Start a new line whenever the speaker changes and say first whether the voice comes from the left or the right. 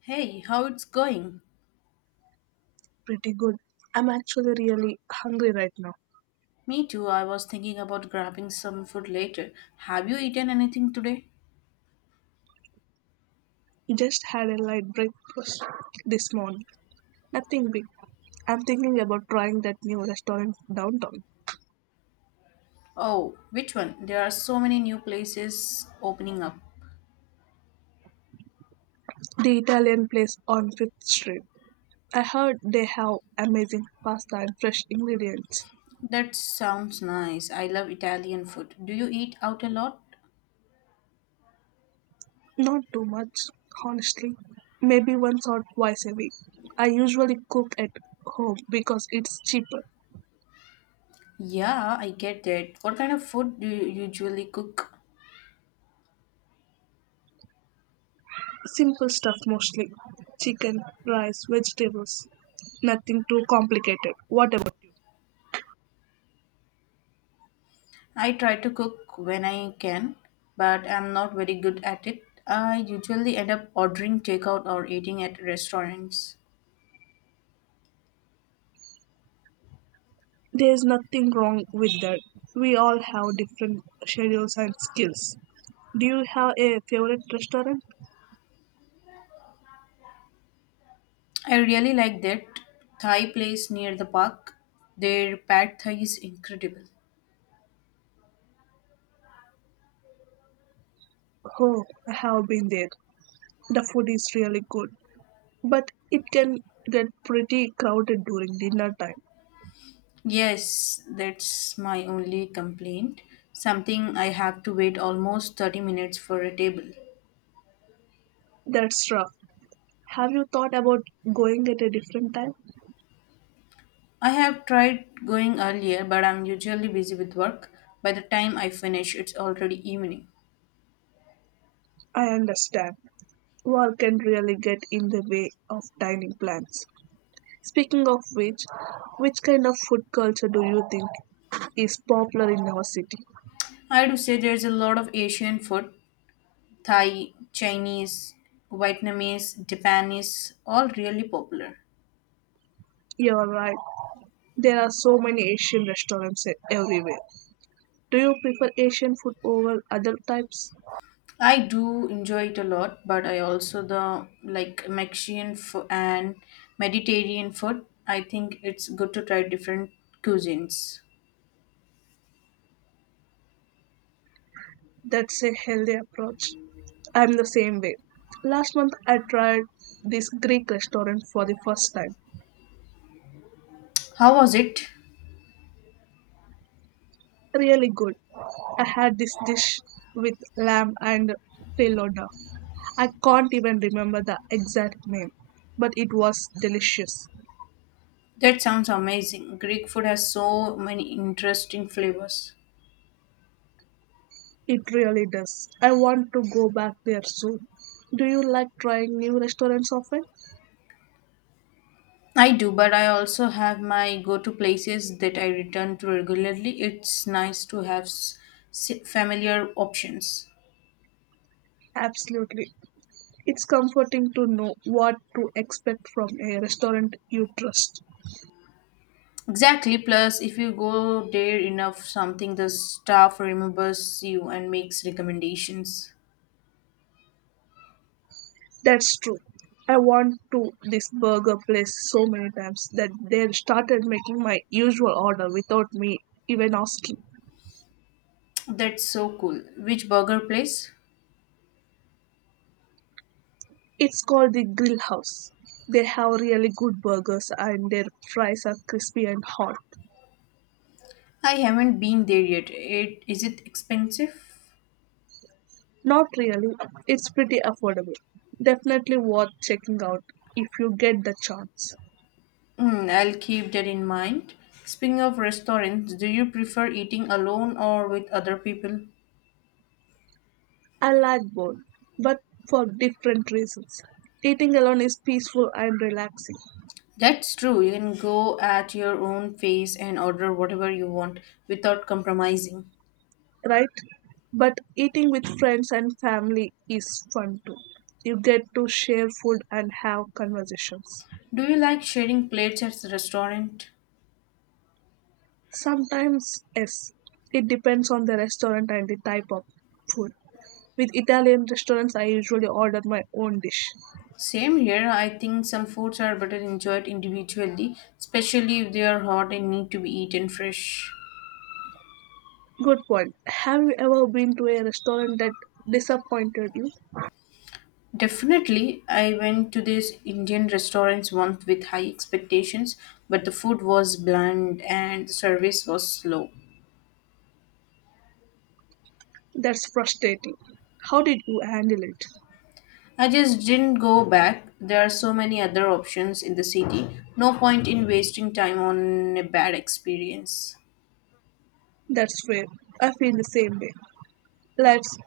left: Hey, how it's going?
right: Pretty good. I'm actually really hungry right now.
left: Me too. I was thinking about grabbing some food later. Have you eaten anything today?
right: Just had a light breakfast this morning. Nothing big. I'm thinking about trying that new restaurant downtown,
left: Oh, which one? There are so many new places opening up.
right: the Italian place on Fifth Street. I heard they have amazing pasta and fresh ingredients.
left: That sounds nice. I love Italian food. Do you eat out a lot?
right: Not too much, honestly. Maybe once or twice a week. I usually cook at home because it's cheaper.
left: Yeah, I get that. What kind of food do you usually cook?
right: Simple stuff mostly chicken, rice, vegetables. Nothing too complicated. What about you?
left: I try to cook when I can, but I'm not very good at it. I usually end up ordering takeout or eating at restaurants.
right: There is nothing wrong with that. We all have different schedules and skills. Do you have a favorite restaurant?
left: I really like that Thai place near the park. Their pad thai is incredible.
right: Oh, I have been there. The food is really good, but it can get pretty crowded during dinner time.
left: Yes, that's my only complaint. Something I have to wait almost 30 minutes for a table.
right: That's rough. Have you thought about going at a different time?
left: I have tried going earlier, but I'm usually busy with work. By the time I finish, it's already evening.
right: I understand. Work can really get in the way of dining plans. Speaking of which kind of food culture do you think is popular in your city?
left: I do say there's a lot of Asian food, Thai, Chinese, Vietnamese, Japanese, all really popular.
right: You're right. There are so many Asian restaurants everywhere. Do you prefer Asian food over other types?
left: I do enjoy it a lot, but I also the like Mexican food and Mediterranean food. I think it's good to try different cuisines.
right: That's a healthy approach. I'm the same way. Last month I tried this Greek restaurant for the first time.
left: How was it?
right: Really good. I had this dish with lamb and pelada. I can't even remember the exact name, but it was delicious.
left: That sounds amazing. Greek food has so many interesting flavors.
right: It really does. I want to go back there soon. Do you like trying new restaurants often?
left: I do, but I also have my go-to places that I return to regularly. It's nice to have familiar options.
right: Absolutely. It's comforting to know what to expect from a restaurant you trust.
left: Exactly. Plus, if you go there enough, something the staff remembers you and makes recommendations.
right: That's true. I want to this burger place so many times that they started making my usual order without me even asking.
left: That's so cool. Which burger place?
right: It's called the Grill House. They have really good burgers and their fries are crispy and hot.
left: I haven't been there yet. It is it expensive?
right: Not really. It's pretty affordable. Definitely worth checking out if you get the chance.
left: Hmm, I'll keep that in mind. Speaking of restaurants, do you prefer eating alone or with other people?
right: I like both, but for different reasons. Eating alone is peaceful and relaxing,
left: That's true. You can go at your own pace and order whatever you want without compromising.
right: right? But eating with friends and family is fun too. You get to share food and have conversations.
left: Do you like sharing plates at the restaurant?
right: Sometimes, yes, it depends on the restaurant and the type of food. With Italian restaurants, I usually order my own dish.
left: Same here. I think some foods are better enjoyed individually, especially if they are hot and need to be eaten fresh.
right: Good point. Have you ever been to a restaurant that disappointed you?
left: Definitely, I went to this Indian restaurant once with high expectations, but the food was bland and the service was slow.
right: That's frustrating. How did you handle it?
left: I just didn't go back. There are so many other options in the city. No point in wasting time on a bad experience.
right: That's fair. I feel the same way. Life's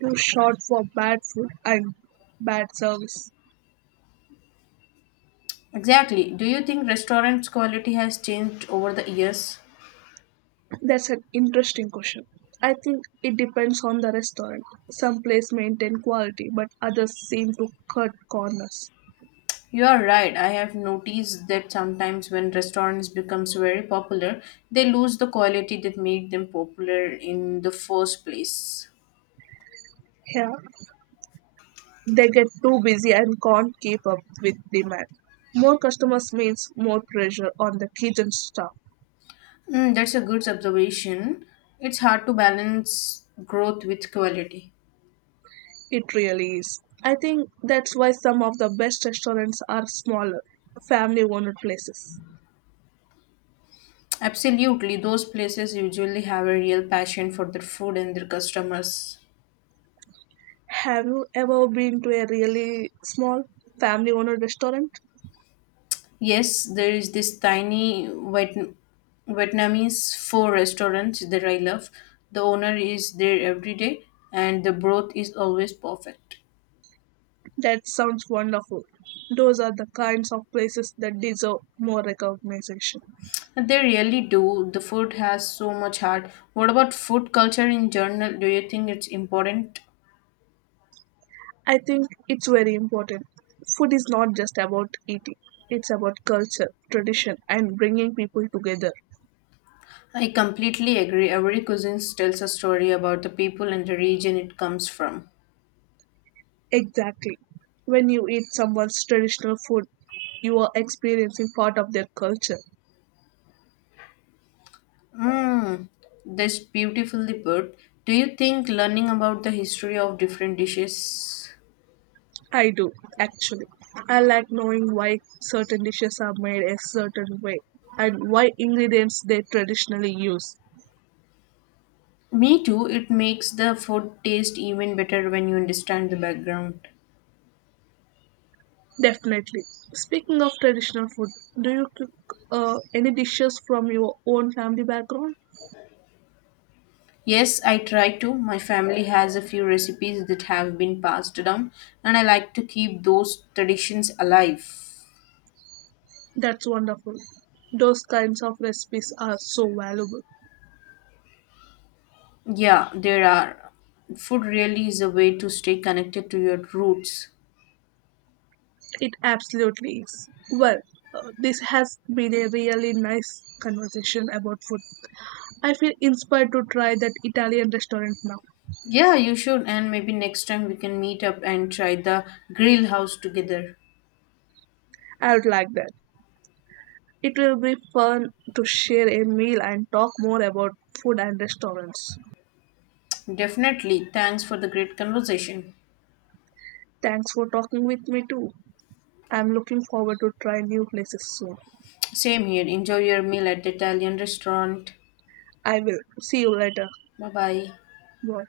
right: too short for bad food and bad service.
left: Exactly. Do you think restaurants' quality has changed over the years?
right: That's an interesting question. I think it depends on the restaurant. Some places maintain quality, but others seem to cut corners.
left: You are right. I have noticed that sometimes when restaurants becomes very popular, they lose the quality that made them popular in the first place.
right: Yeah, they get too busy and can't keep up with demand. More customers means more pressure on the kitchen staff.
left: Mm, that's a good observation. It's hard to balance growth with quality.
right: It really is. I think that's why some of the best restaurants are smaller, family owned places.
left: Absolutely, those places usually have a real passion for their food and their customers.
right: Have you ever been to a really small family owned restaurant?
left: Yes, there is this tiny Vietnamese pho restaurant that I love. The owner is there every day and the broth is always perfect.
right: That sounds wonderful. Those are the kinds of places that deserve more recognition.
left: And they really do. The food has so much heart. What about food culture in general? Do you think it's important?
right: I think it's very important. Food is not just about eating, it's about culture, tradition, and bringing people together.
left: I completely agree. Every cuisine tells a story about the people and the region it comes from.
right: Exactly. When you eat someone's traditional food, you are experiencing part of their culture.
left: Mm, this beautifully put. Do you think learning about the history of different dishes?
right: I do, actually. I like knowing why certain dishes are made a certain way and why ingredients they traditionally use.
left: Me too, it makes the food taste even better when you understand the background.
right: Definitely. Speaking of traditional food, do you cook any dishes from your own family background?
left: Yes, I try to. My family has a few recipes that have been passed down, and I like to keep those traditions alive.
right: That's wonderful. Those kinds of recipes are so valuable.
left: Yeah, there are. Food really is a way to stay connected to your roots.
right: It absolutely is. Well, this has been a really nice conversation about food. I feel inspired to try that Italian restaurant now.
left: Yeah, you should, and maybe next time we can meet up and try the Grill House together.
right: I would like that. It will be fun to share a meal and talk more about food and restaurants.
left: Definitely. Thanks for the great conversation.
right: Thanks for talking with me too. I'm looking forward to try new places soon.
left: Same here. Enjoy your meal at the Italian restaurant.
right: I will. See you later.
left: Bye bye.
right: Boy,